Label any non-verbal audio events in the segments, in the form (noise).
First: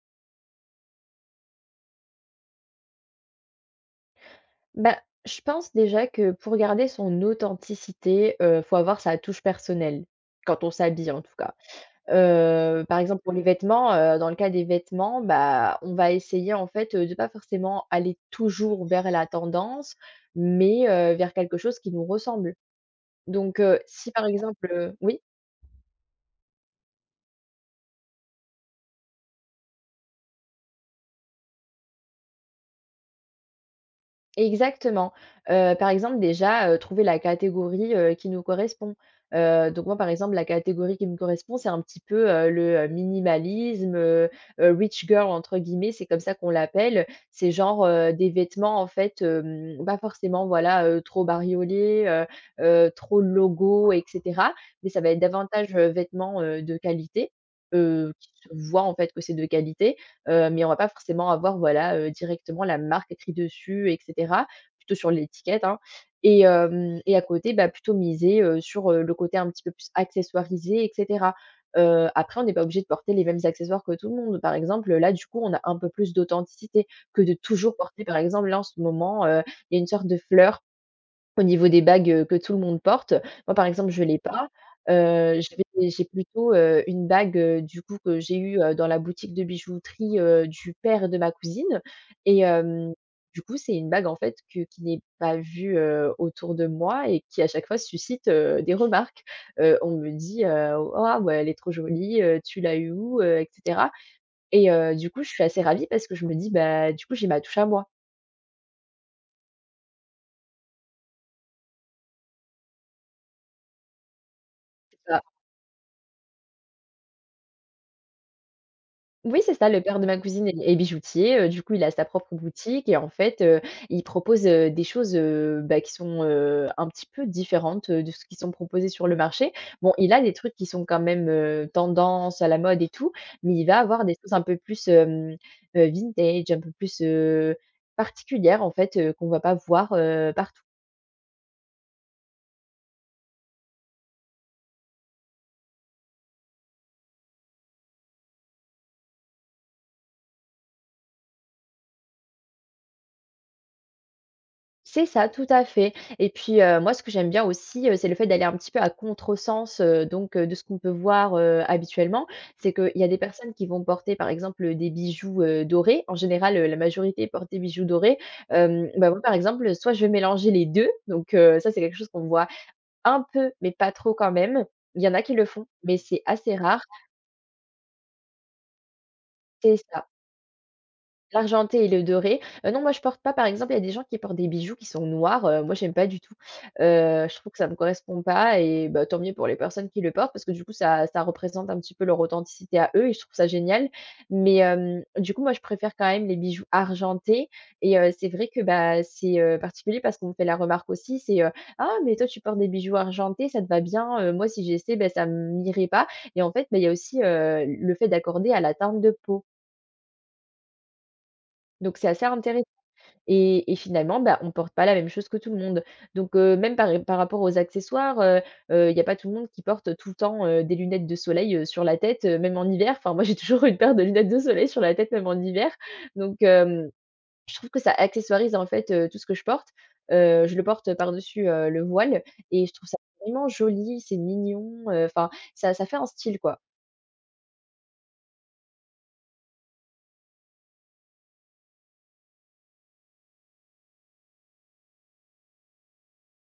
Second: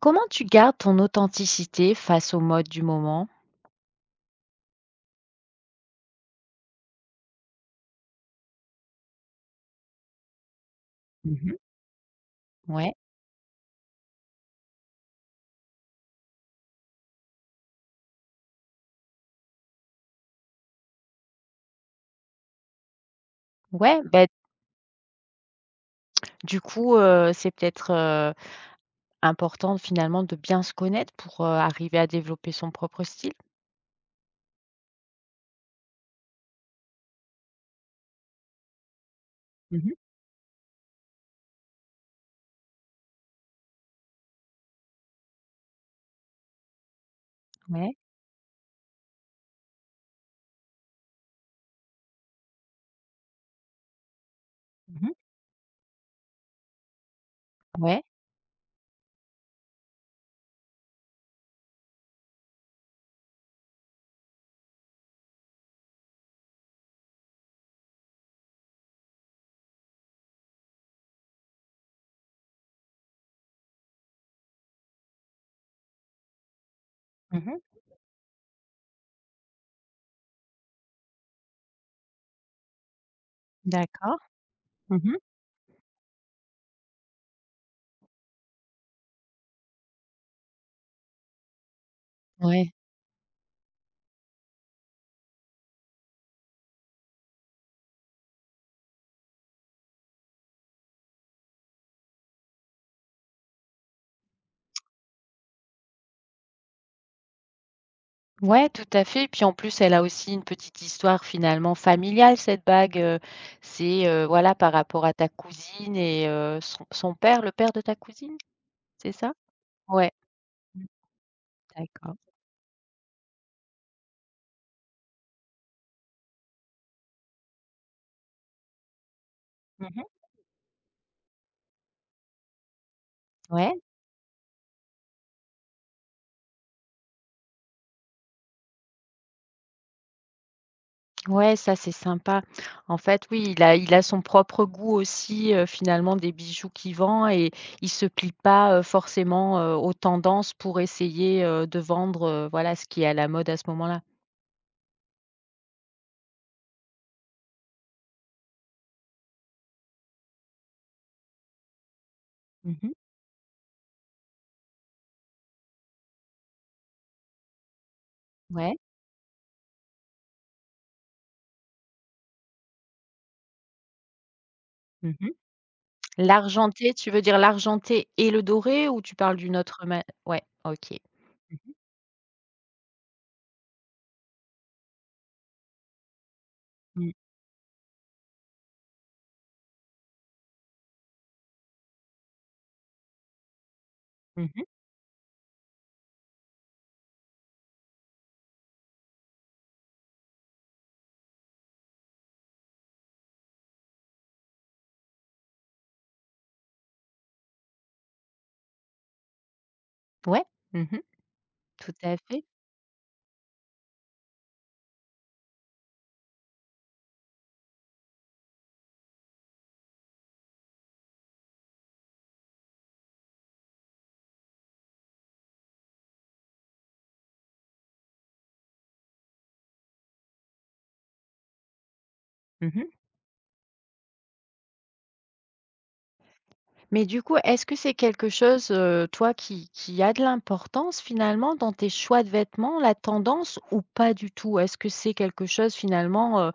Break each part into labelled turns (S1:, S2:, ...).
S1: Comment tu gardes ton authenticité face aux modes du moment?
S2: Bah, je pense déjà que pour garder son authenticité, faut avoir sa touche personnelle, quand on s'habille en tout cas.
S1: Mmh. Ouais,
S2: Par exemple pour les vêtements, dans le cas des vêtements, bah, on va essayer en fait, de pas forcément aller toujours vers la tendance, mais vers quelque chose qui nous ressemble. Donc
S1: ouais,
S2: si par
S1: Ben
S2: exemple, oui?
S1: du coup, c'est peut-être, important finalement de bien se connaître pour, arriver à développer son propre style?
S2: Exactement. Par exemple déjà, trouver la catégorie, qui nous correspond. Donc
S1: Mmh.
S2: moi, par exemple, la catégorie qui me correspond, c'est un petit peu, le, minimalisme, «rich girl» entre guillemets, c'est comme ça qu'on l'appelle. C'est genre,
S1: Ouais.
S2: des vêtements en fait, pas forcément voilà, trop bariolés, trop logo et cetera. Mais ça va
S1: Mmh.
S2: être davantage, vêtements, de qualité,
S1: Ouais.
S2: qui se voit en fait que c'est de qualité. Mais on va pas forcément avoir, voilà, directement la marque écrit dessus et cetera, plutôt sur l'étiquette, hein, et à côté, bah, plutôt miser, sur, le côté un petit peu plus accessoirisé et cetera. Après on n'est pas obligé de porter les mêmes accessoires que tout le monde. Par exemple, là, du coup, on a un peu plus d'authenticité que de
S1: Mmh.
S2: toujours porter, par exemple, là, en ce moment, il y a une sorte de fleur au niveau des bagues, que tout le monde porte, moi, par exemple, je l'ai
S1: D'accord.
S2: pas.
S1: Mmh.
S2: Je vais j'ai plutôt, une bague, du coup, que j'ai eue, dans la boutique de bijouterie, du père de ma cousine et
S1: Ouais.
S2: hem, du coup, c'est une bague, en fait, que qui n'est pas vue, autour de moi et qui, à chaque fois, suscite, des remarques. On me dit, «Waouh, elle est trop jolie, tu l'as eue où?» Et cetera et du coup, je suis assez ravie parce que je me dis: «Bah, du coup, j'ai ma touche à moi».
S1: Ouais, tout à fait. Puis en plus, elle a aussi une petite histoire finalement familiale cette bague, c'est, voilà par rapport à ta cousine et son père, le père de ta cousine, c'est ça?
S2: Oui, c'est ça, le père de
S1: Ouais.
S2: ma cousine est bijoutier, du coup, il a sa
S1: D'accord.
S2: propre boutique et en fait, il propose, des choses, bah, qui sont, un petit peu différentes, de ce qui sont proposées sur le marché. Bon,
S1: Mmh.
S2: il a des trucs qui sont quand même, tendance, à la mode et tout, mais il
S1: Ouais.
S2: va avoir des choses un peu plus, vintage, un peu plus, particulières en fait, qu'on va pas voir, partout.
S1: Ouais, ça c'est sympa. En fait, oui, il a son propre goût aussi, finalement des bijoux qu'il vend et il se plie pas, forcément, aux tendances pour essayer, de vendre, voilà ce qui est à la mode à ce moment-là.
S2: C'est ça, tout à fait et puis, moi ce que j'aime bien aussi, c'est le fait d'aller un petit peu à contresens, donc de ce qu'on peut voir, habituellement. C'est
S1: Mmh.
S2: qu'il y a des personnes qui vont porter par exemple, des bijoux, dorés. En général, la majorité porte des bijoux dorés.
S1: Ouais.
S2: Bah, moi par exemple, soit je vais mélanger les 2. Donc ça c'est quelque chose qu'on voit un peu, mais pas trop quand même. Il y en a
S1: Mmh.
S2: qui le font, mais c'est assez rare.
S1: L'argenté, tu veux dire l'argenté et le doré ou tu parles d'une
S2: C'est
S1: autre ma
S2: ça.
S1: ouais, OK. Mmh mh.
S2: L'argenté et le doré. Non, moi, je porte pas, par exemple, il y a des gens qui portent des bijoux qui sont noirs, moi, j'aime pas du tout.
S1: Mmh.
S2: Je trouve que ça me correspond pas et bah, tant mieux pour les personnes qui le portent parce que du coup, ça représente un petit peu leur authenticité à eux et je trouve ça génial. Mais
S1: Mmh.
S2: du coup, moi, je préfère quand même les bijoux argentés et c'est vrai que, bah, c'est, particulier parce qu'on me fait la remarque aussi, c'est, «Ah, mais toi, tu portes des bijoux argentés, ça te va bien, moi, si j'essaie, bah, ça m'irait pas» et en fait, bah, il y a aussi, le fait d'accorder à la teinte de peau.
S1: Ouais. Mmh. Tout
S2: Donc c'est
S1: à
S2: assez
S1: fait.
S2: intéressant et finalement, bah, on porte pas la même chose que tout le monde. Donc même par rapport aux accessoires, il n'y a pas tout le monde qui porte tout le temps, des lunettes de soleil, sur la tête, même en hiver. Enfin, moi, j'ai (laughs) toujours une paire de lunettes de soleil sur la tête, même en hiver. Donc je trouve que ça accessoirise, en fait, tout ce que je porte. Je le porte par-dessus, le voile et je
S1: Mmh.
S2: trouve ça vraiment joli, c'est mignon, enfin, ça fait un style, quoi.
S1: Mais du coup, est-ce que c'est quelque chose, toi, qui a de l'importance finalement dans tes choix de vêtements, la tendance ou pas du tout? Est-ce que c'est quelque chose finalement,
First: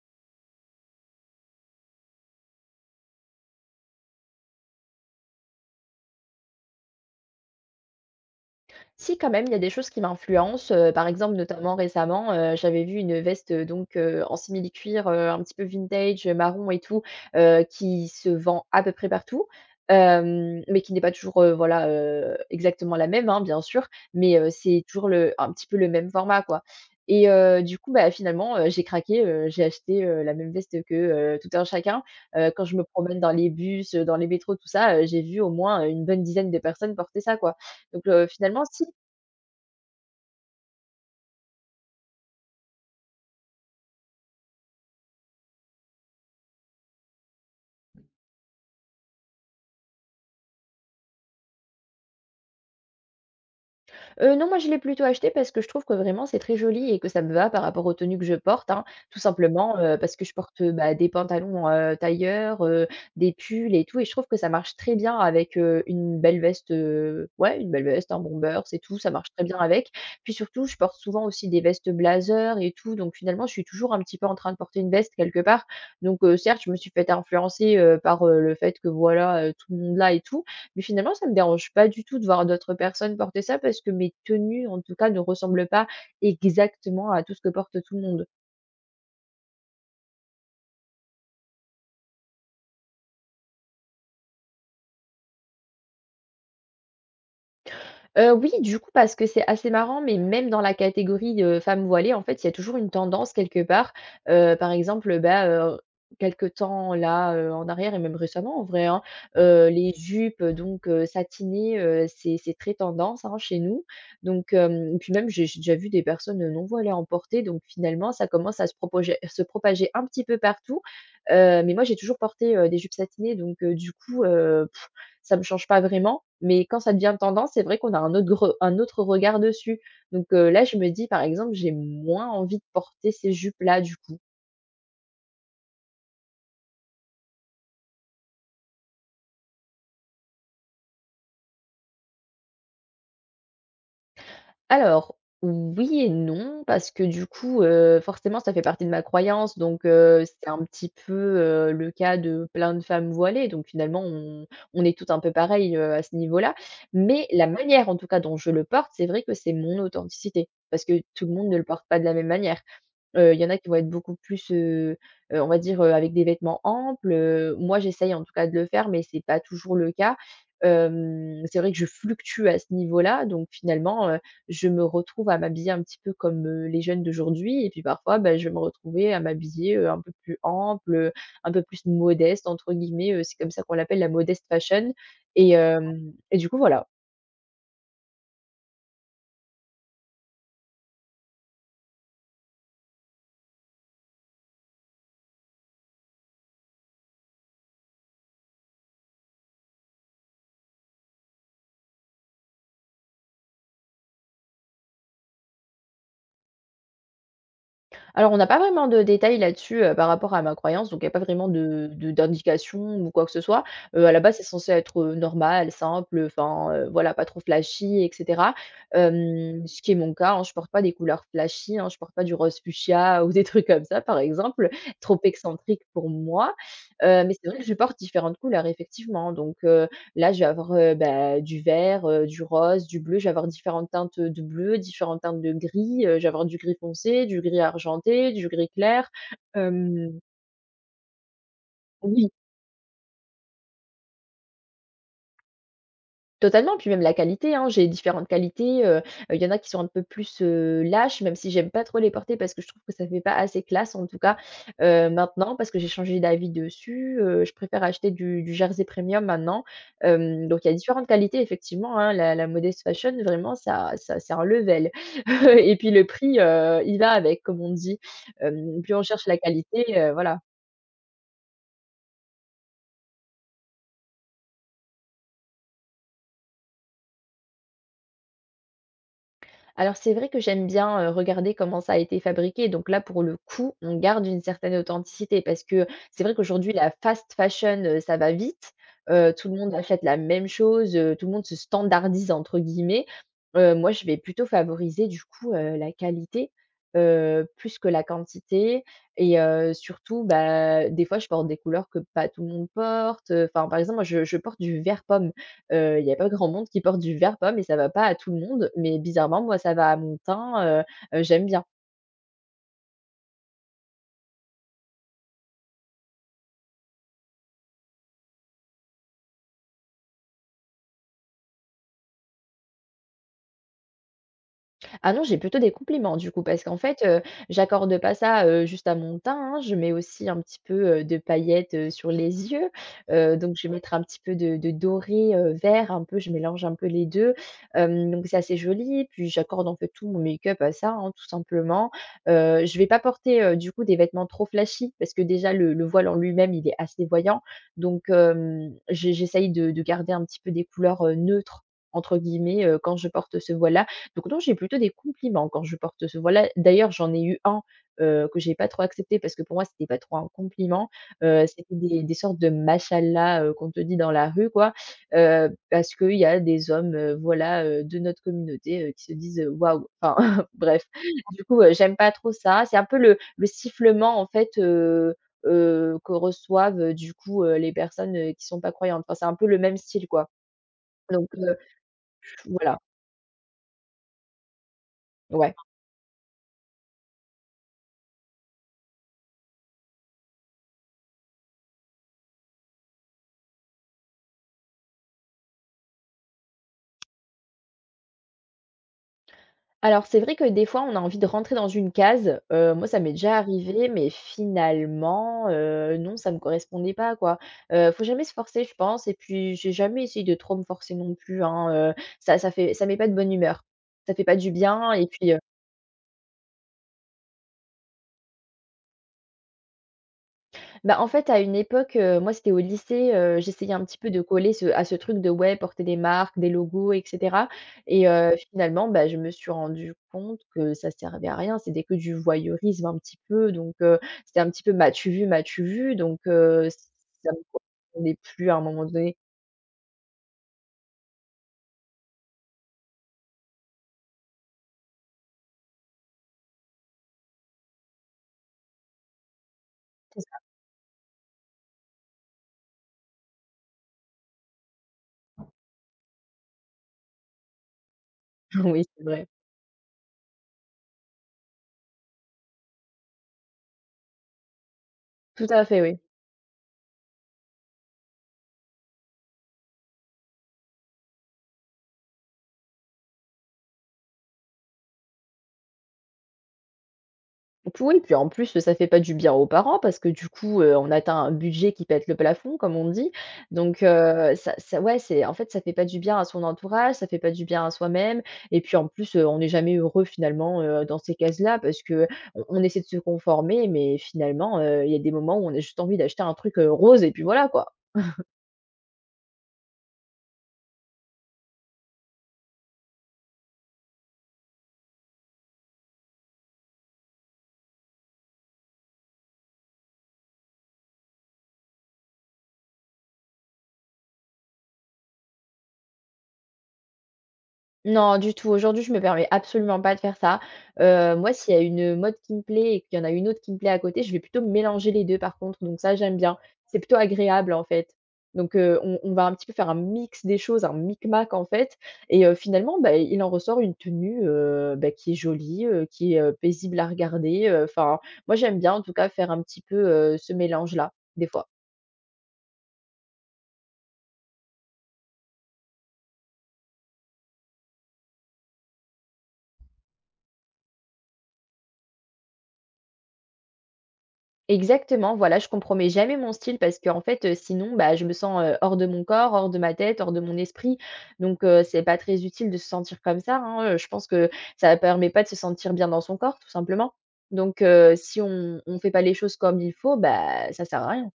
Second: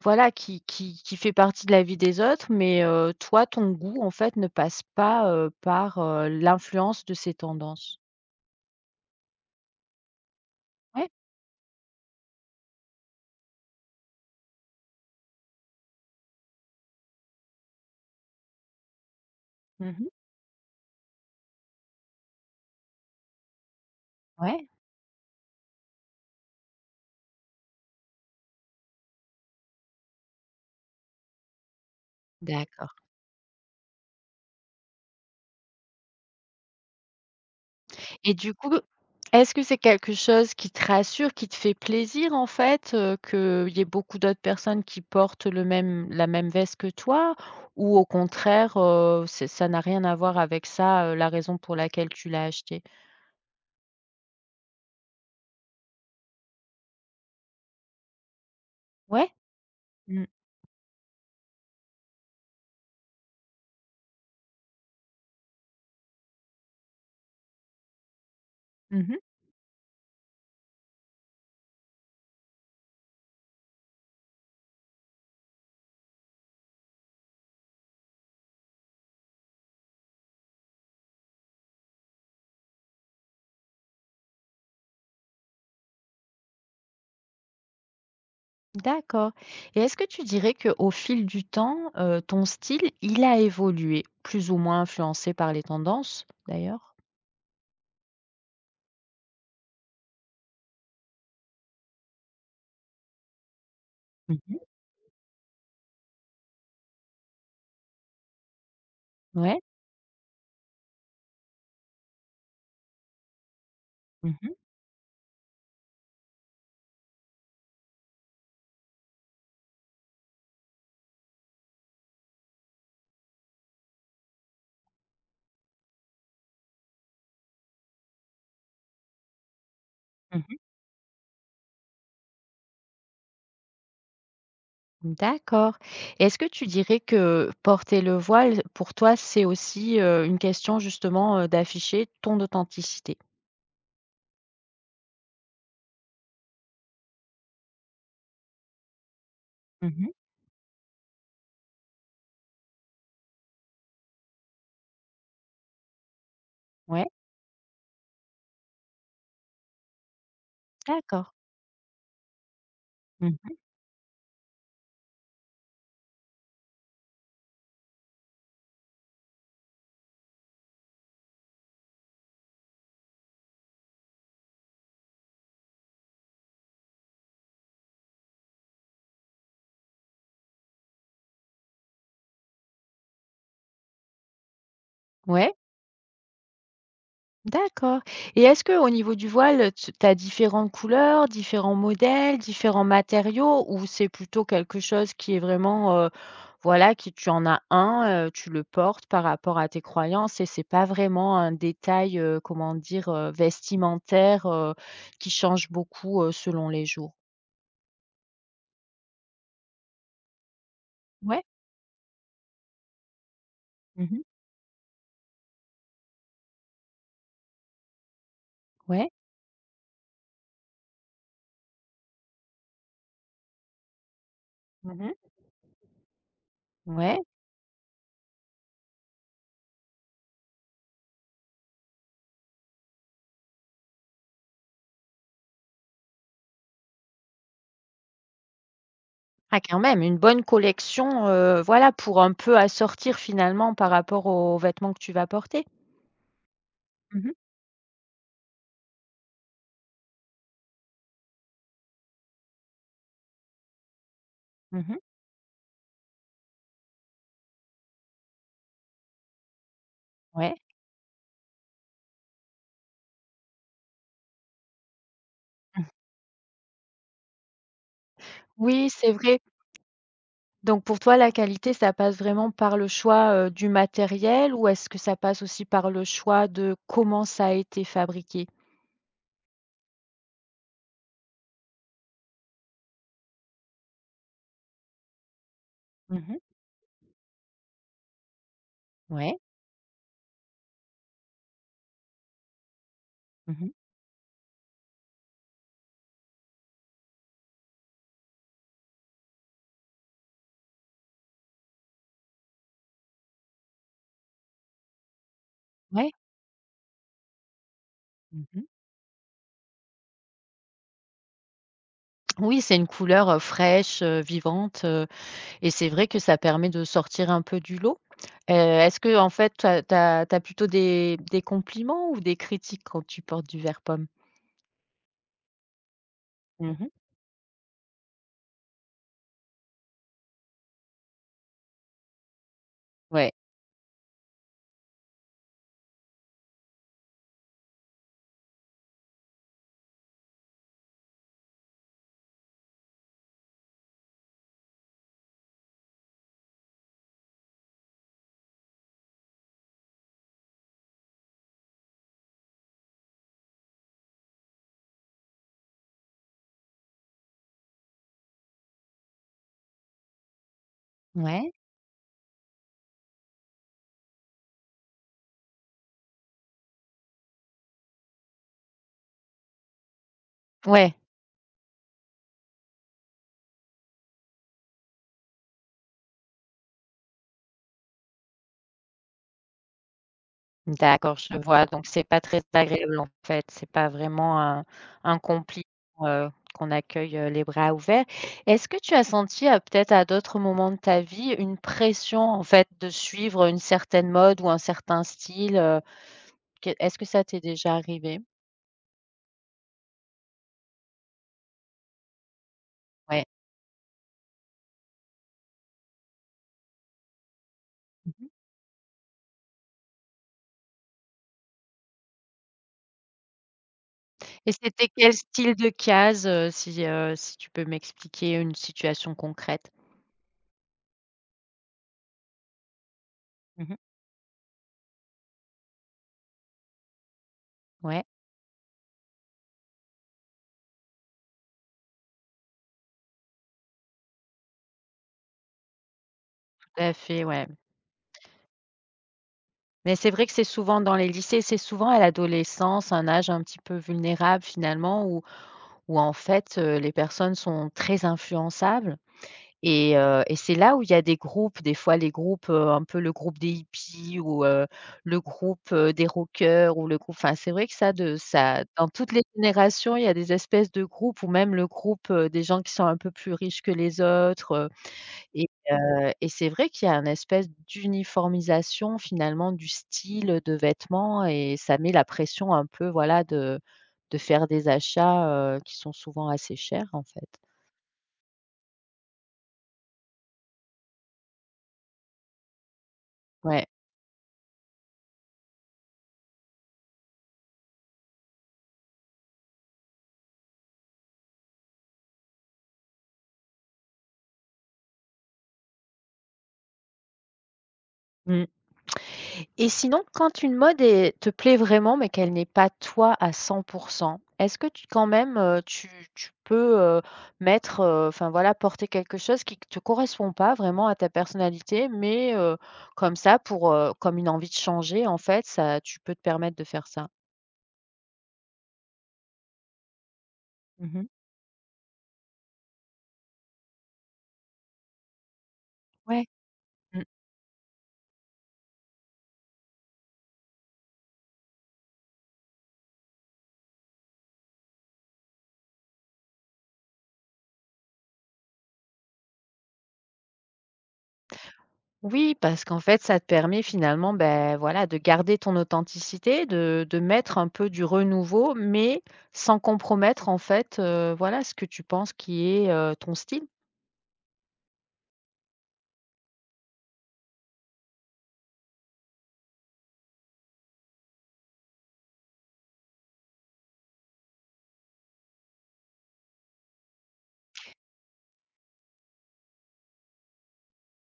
S1: voilà, qui fait partie de la vie des autres, mais toi, ton goût, en fait, ne passe pas, par, l'influence de ces tendances?
S2: Si, quand même, il y a des choses qui m'influencent, par
S1: Ouais.
S2: exemple, notamment récemment, j'avais vu une veste, donc en simili-cuir, un petit peu vintage, marron et tout, qui se vend à peu près partout,
S1: Mmh.
S2: mais qui n'est pas toujours, voilà, exactement la même, hein, bien sûr, mais
S1: Ouais.
S2: c'est toujours le un petit peu le même format, quoi et du coup, bah, finalement, j'ai craqué, j'ai acheté, la même veste que, tout un chacun, quand je me
S1: D'accord.
S2: promène dans les bus, dans les métros, tout ça, j'ai vu au moins, une bonne dizaine de personnes porter ça, quoi. Donc
S1: Et du
S2: finalement,
S1: coup,
S2: si.
S1: est-ce que c'est quelque chose qui te rassure, qui te fait plaisir en fait, qu'il y ait beaucoup d'autres personnes qui portent le même la même veste que toi? Ou au contraire, c'est ça n'a rien à voir avec ça, la raison pour laquelle tu l'as acheté?
S2: Non, moi je l'ai plutôt acheté parce que je trouve que vraiment c'est très joli et que ça me va par rapport aux tenues que je porte, hein. Tout
S1: Ouais?
S2: simplement, parce que
S1: Mmh.
S2: je porte, bah, des pantalons, tailleurs, des pulls et tout et je trouve que ça marche très bien avec, une belle veste, ouais, une belle veste, un bomber, c'est tout, ça
S1: Mmh.
S2: marche très bien avec. Puis surtout, je porte souvent aussi des vestes blazer et tout, donc finalement je suis toujours un petit peu en train de porter une veste quelque part. Donc, certes, je me suis faite influencer, par, le fait que voilà, tout le monde là et tout, mais finalement, ça me dérange pas du tout de voir d'autres personnes porter ça parce que mes tenues, en tout cas, ne ressemblent pas exactement à tout ce que porte tout le monde.
S1: D'accord. Et est-ce que tu dirais que au fil du temps, ton style, il a évolué? Plus ou moins influencé par les tendances d'ailleurs?
S2: Oui, du coup, parce que c'est assez marrant, mais même dans la catégorie, femmes voilées, en fait, il y a toujours une tendance quelque part.
S1: Mmh.
S2: Par exemple, bah, quelque temps là, en arrière et même récemment en vrai, hein,
S1: Ouais.
S2: les jupes, donc satinées, c'est très tendance, hein, chez nous.
S1: Mmh
S2: Donc
S1: mh.
S2: puis même j'ai déjà vu des personnes, non voilées en porter, donc finalement ça commence à se propager un petit peu partout. Mais moi j'ai toujours porté, des jupes satinées, donc du coup, ça me change pas vraiment, mais quand ça devient tendance, c'est vrai qu'on a un autre regard dessus. Donc,
S1: Mmh.
S2: là, je me dis, par exemple, j'ai moins envie de porter ces jupes-là, du coup.
S1: D'accord. Est-ce que tu dirais que porter le voile, pour toi, c'est aussi, une question justement, d'afficher ton authenticité?
S2: Alors, oui et non, parce que du coup, forcément, ça fait partie de ma croyance, donc,
S1: Mmh.
S2: c'est un petit peu, le cas de plein de femmes voilées, donc finalement, on est toutes un peu pareilles, à ce niveau-là.
S1: Ouais,
S2: Mais la manière, en tout cas, dont je le porte, c'est vrai que c'est mon authenticité, parce que tout le
S1: d'accord.
S2: monde ne le porte pas de la même manière.
S1: Mmh.
S2: Il y en a qui vont être beaucoup plus, on va dire, avec des vêtements amples, moi j'essaye en tout cas de le faire, mais c'est pas toujours le cas. C'est vrai que je fluctue à ce niveau-là, donc finalement, je me retrouve à m'habiller un petit peu comme, les jeunes d'aujourd'hui et puis parfois, bah, je vais me retrouver à m'habiller, un peu plus ample, un peu plus «modeste» entre guillemets, c'est comme ça qu'on l'appelle la «modest fashion»
S1: Ouais.
S2: et du coup voilà.
S1: D'accord, et est-ce que au niveau du voile, tu as différentes couleurs, différents modèles, différents matériaux ou c'est plutôt quelque chose qui est vraiment, voilà, qui tu en as un, tu le portes par rapport à tes croyances et c'est pas vraiment un détail, comment dire, vestimentaire, qui change beaucoup, selon les jours?
S2: Alors, on n'a pas vraiment de détails là-dessus, par rapport à ma croyance, donc il n'y a pas
S1: Ouais.
S2: vraiment de d'indication ou quoi que ce soit. À la
S1: Mmh.
S2: base, c'est censé être, normal, simple, enfin, voilà, pas trop flashy et cetera.
S1: Ouais.
S2: Ce qui est mon cas, hein, je porte pas des couleurs flashy, hein, je porte pas du rose fuchsia (laughs) ou des trucs comme ça, par exemple,
S1: Mmh.
S2: trop excentrique pour moi.
S1: Ouais.
S2: Mais c'est vrai que je porte différentes couleurs effectivement, donc là, je vais avoir, bah, du vert, du rose, du bleu. Je vais avoir différentes teintes, de bleu, différentes teintes de gris, je vais avoir du gris foncé, du gris argenté, du gris clair.
S1: Ah quand même,
S2: Hem
S1: une bonne collection, voilà, pour
S2: Oui,
S1: un peu assortir finalement par rapport aux vêtements que tu vas porter?
S2: totalement, puis même la
S1: Mmh mh.
S2: qualité, hein, j'ai différentes qualités, il y en a qui sont un peu plus, lâches, même si j'aime pas trop les porter parce que je trouve que ça fait pas assez classe en tout cas,
S1: Mmh.
S2: maintenant parce que j'ai changé d'avis dessus, je préfère acheter du jersey premium maintenant.
S1: Ouais.
S2: Donc il y a différentes qualités effectivement, hein, la modest fashion vraiment ça c'est un level. (laughs) Et
S1: Mmh.
S2: puis le prix, il va avec, comme on dit.
S1: Oui,
S2: Plus on
S1: c'est
S2: cherche la
S1: vrai.
S2: qualité, voilà.
S1: Donc pour toi, la qualité, ça passe vraiment par le choix, du matériel ou est-ce que ça passe aussi par le choix de comment ça a été fabriqué?
S2: Alors c'est vrai que j'aime bien, regarder comment ça a été fabriqué, donc là, pour le coup, on garde une certaine authenticité parce que
S1: Mmh
S2: c'est vrai
S1: mh.
S2: qu'aujourd'hui la fast fashion, ça va vite,
S1: Ouais.
S2: tout le monde achète la même chose, tout le monde se «standardise» entre guillemets.
S1: Mmh.
S2: Moi, je vais plutôt favoriser du coup, la qualité, plus que la quantité et surtout, bah, des fois, je porte des couleurs que pas tout le monde porte, enfin, par exemple, moi je porte du vert pomme. Il n'y
S1: Ouais.
S2: a pas grand monde qui porte du vert pomme et ça va pas à tout le
S1: Mmh.
S2: monde, mais bizarrement, moi, ça va à mon teint, j'aime bien.
S1: Oui, c'est une couleur, fraîche, vivante, et c'est vrai que ça permet de sortir un peu du lot. Est-ce que, en fait, tu as plutôt des compliments ou des critiques quand tu portes du vert pomme?
S2: Ah non, j'ai plutôt des compliments du coup, parce qu'en
S1: Mmh mh.
S2: fait, j'accorde pas ça, juste à mon teint, hein. Je mets aussi un petit peu, de paillettes, sur les yeux,
S1: Ouais.
S2: donc je vais mettre un petit peu de doré, vert un peu, je mélange un peu les 2, donc c'est assez joli. Puis j'accorde un peu tout mon make-up à ça, hein, tout simplement. Je vais pas porter, du coup des vêtements trop flashy parce que déjà le voile en lui-même, il est assez voyant, donc hem, j'e j'essaye de garder un petit peu des couleurs, «neutres» entre guillemets, quand je porte ce voile là. Donc non, j'ai plutôt des compliments quand je porte ce voile là. D'ailleurs, j'en ai eu un, que j'ai pas trop accepté parce que pour moi, c'était pas trop un compliment.
S1: Ouais.
S2: C'était des sortes de machallah qu'on te dit dans la rue quoi, parce qu'il y a des hommes, voilà, de notre communauté, qui se disent, «Waouh!» enfin (laughs) bref.
S1: Ouais.
S2: Du coup, j'aime pas trop ça. C'est un peu le sifflement en fait, que reçoivent, du coup, les personnes, qui sont pas croyantes. Enfin, c'est un peu le même style quoi.
S1: D'accord,
S2: Donc
S1: je vois, donc c'est pas très
S2: voilà,
S1: agréable, en fait. C'est pas vraiment un
S2: ouais.
S1: compliment, qu'on accueille, les bras ouverts. Est-ce que tu as senti, peut-être à d'autres moments de ta vie, une pression, en fait, de suivre une certaine mode ou un certain style, Qu est-ce que ça t'est déjà arrivé?
S2: Alors, c'est vrai que des fois, on a envie de rentrer dans une case. Moi, ça m'est
S1: Ouais.
S2: déjà arrivé, mais finalement, non, ça me correspondait pas, quoi. Faut jamais
S1: Mmh.
S2: se forcer, je pense et puis j'ai jamais essayé de trop me forcer non plus, hein, ça fait ça met pas de bonne humeur. Ça fait pas du
S1: Et c'était
S2: bien et
S1: quel
S2: puis,
S1: style de case, si, si tu peux m'expliquer une situation concrète?
S2: bah, en fait, à une époque, moi, c'était au lycée, j'essayais
S1: Mmh.
S2: un petit peu de coller ce à ce truc de, ouais, porter des marques, des logos et cetera
S1: Ouais,
S2: et finalement, bah, je me suis rendu compte que ça servait à rien. C'était que du voyeurisme un petit peu donc c'était un petit peu: «M'as-tu vu? M'as-tu vu?» donc
S1: tout à fait,
S2: ça me
S1: ouais.
S2: correspondait plus à un moment donné.
S1: Mais c'est vrai que c'est souvent dans les lycées, c'est souvent à l'adolescence, un âge un petit peu vulnérable finalement, où en fait, les personnes sont très influençables et
S2: (laughs)
S1: c'est là où il y a des groupes, des fois les groupes, un peu le groupe des hippies ou le groupe, des rockers ou le groupe enfin c'est vrai que ça de ça
S2: Oui,
S1: dans
S2: c'est
S1: toutes les
S2: vrai.
S1: générations, il y a des espèces de groupes ou même le groupe, des gens qui sont un peu plus riches que les autres,
S2: Tout à fait, oui.
S1: et c'est vrai qu'il y a une espèce d'uniformisation finalement du style de vêtements et ça met la pression un peu voilà de faire des achats, qui sont souvent assez chers en fait.
S2: Donc oui, puis en plus, ça fait pas du bien aux parents parce que du coup, on atteint un budget qui pète le plafond, comme on dit.
S1: Ouais.
S2: Donc ça ça ouais, c'est en fait, ça fait pas du bien à son entourage, ça fait pas du bien à soi-même et puis en plus, on n'est jamais heureux finalement, dans ces cases-là parce que on essaie de se conformer mais finalement, il y a des moments où on a juste envie d'acheter un truc, rose et puis voilà, quoi.
S1: Mmh. Et sinon, quand une mode est te plaît vraiment, mais qu'elle n'est pas toi à 100%, est-ce que tu quand même, tu peux, mettre, enfin voilà, porter quelque chose qui ne te correspond pas vraiment à ta personnalité, mais comme ça pour, comme une envie de changer en fait, ça tu peux te permettre de faire ça?
S2: Non, du tout. Aujourd'hui, je me permets absolument pas de faire ça.
S1: Mmh.
S2: Moi, s'il y a une mode qui me plaît et qu'il y en a une autre qui me plaît à côté, je vais plutôt mélanger les 2, par contre, donc ça, j'aime
S1: Ouais.
S2: bien. C'est plutôt agréable, en fait. Donc on va un petit peu faire un mix des choses, un micmac, en fait et finalement, bah, il en ressort une tenue, bah, qui est jolie, qui est, paisible à regarder, enfin, moi, j'aime bien, en tout cas, faire un petit peu, ce mélange-là, des fois.
S1: Oui, parce qu'en fait, ça te permet finalement, ben voilà, de garder ton authenticité, de mettre un peu du renouveau, mais sans compromettre en fait, voilà, ce que tu penses qui est, ton style.
S2: Exactement, voilà, je compromets jamais mon style parce que en fait, sinon, bah, je me sens, hors de mon corps, hors de ma tête, hors de mon esprit. Donc c'est pas très utile de se sentir comme ça, hein, je pense que ça permet pas de se sentir bien dans son corps, tout simplement. Donc si on fait pas les choses comme il faut, bah, ça sert à rien.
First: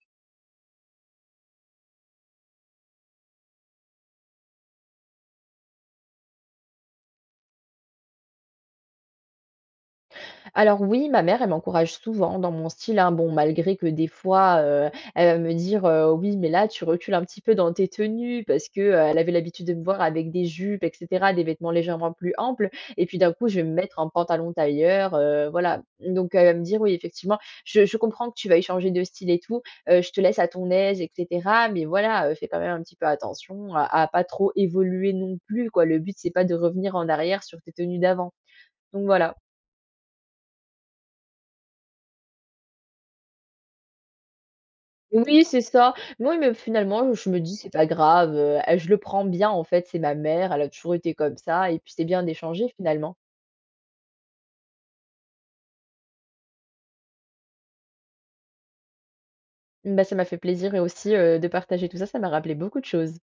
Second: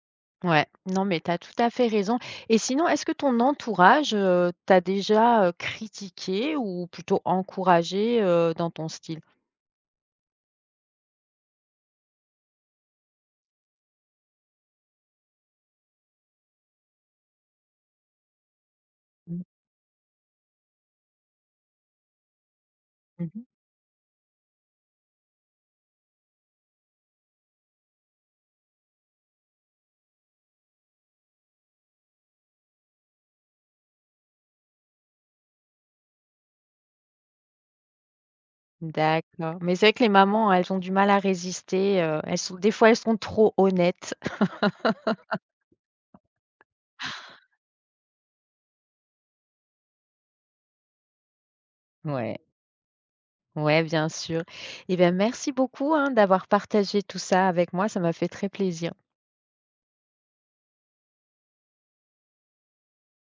S1: Ouais, non, mais tu as tout à fait raison, et sinon, est-ce que ton entourage, t'a déjà, critiqué ou plutôt encouragé, dans ton style?
S2: Alors oui, ma mère, elle m'encourage souvent dans mon style, hein. Bon, malgré que des fois, elle va me dire, «Oui, mais là, tu recules un petit peu dans tes tenues» parce que, elle avait
S1: Mmh.
S2: l'habitude de me voir avec des jupes et cetera, des vêtements légèrement plus amples et puis d'un
S1: Mmh.
S2: coup, je vais me mettre en pantalon tailleur, voilà. Donc elle va me dire: «Oui, effectivement, je comprends que tu veuilles changer de style et tout, je te laisse à ton aise et cetera, mais voilà, fais quand même un petit peu attention à pas trop évoluer non plus, quoi. Le but, c'est pas de revenir en arrière sur tes tenues d'avant». Donc voilà.
S1: D'accord, mais c'est vrai que les mamans, elles ont du mal à résister, elles sont des fois, elles sont trop honnêtes. (laughs)
S2: Oui, c'est ça. Moi mais finalement, je me dis: «C'est pas grave, je le prends bien en fait, c'est ma mère, elle a toujours été comme ça» et puis c'est bien
S1: Ouais.
S2: d'échanger finalement.
S1: Ouais, bien sûr. Eh bien, merci beaucoup, hein, d'avoir partagé tout ça avec moi. Ça m'a fait très plaisir.
S2: Bah, ça m'a fait plaisir et aussi, de partager tout ça, ça m'a rappelé beaucoup de choses.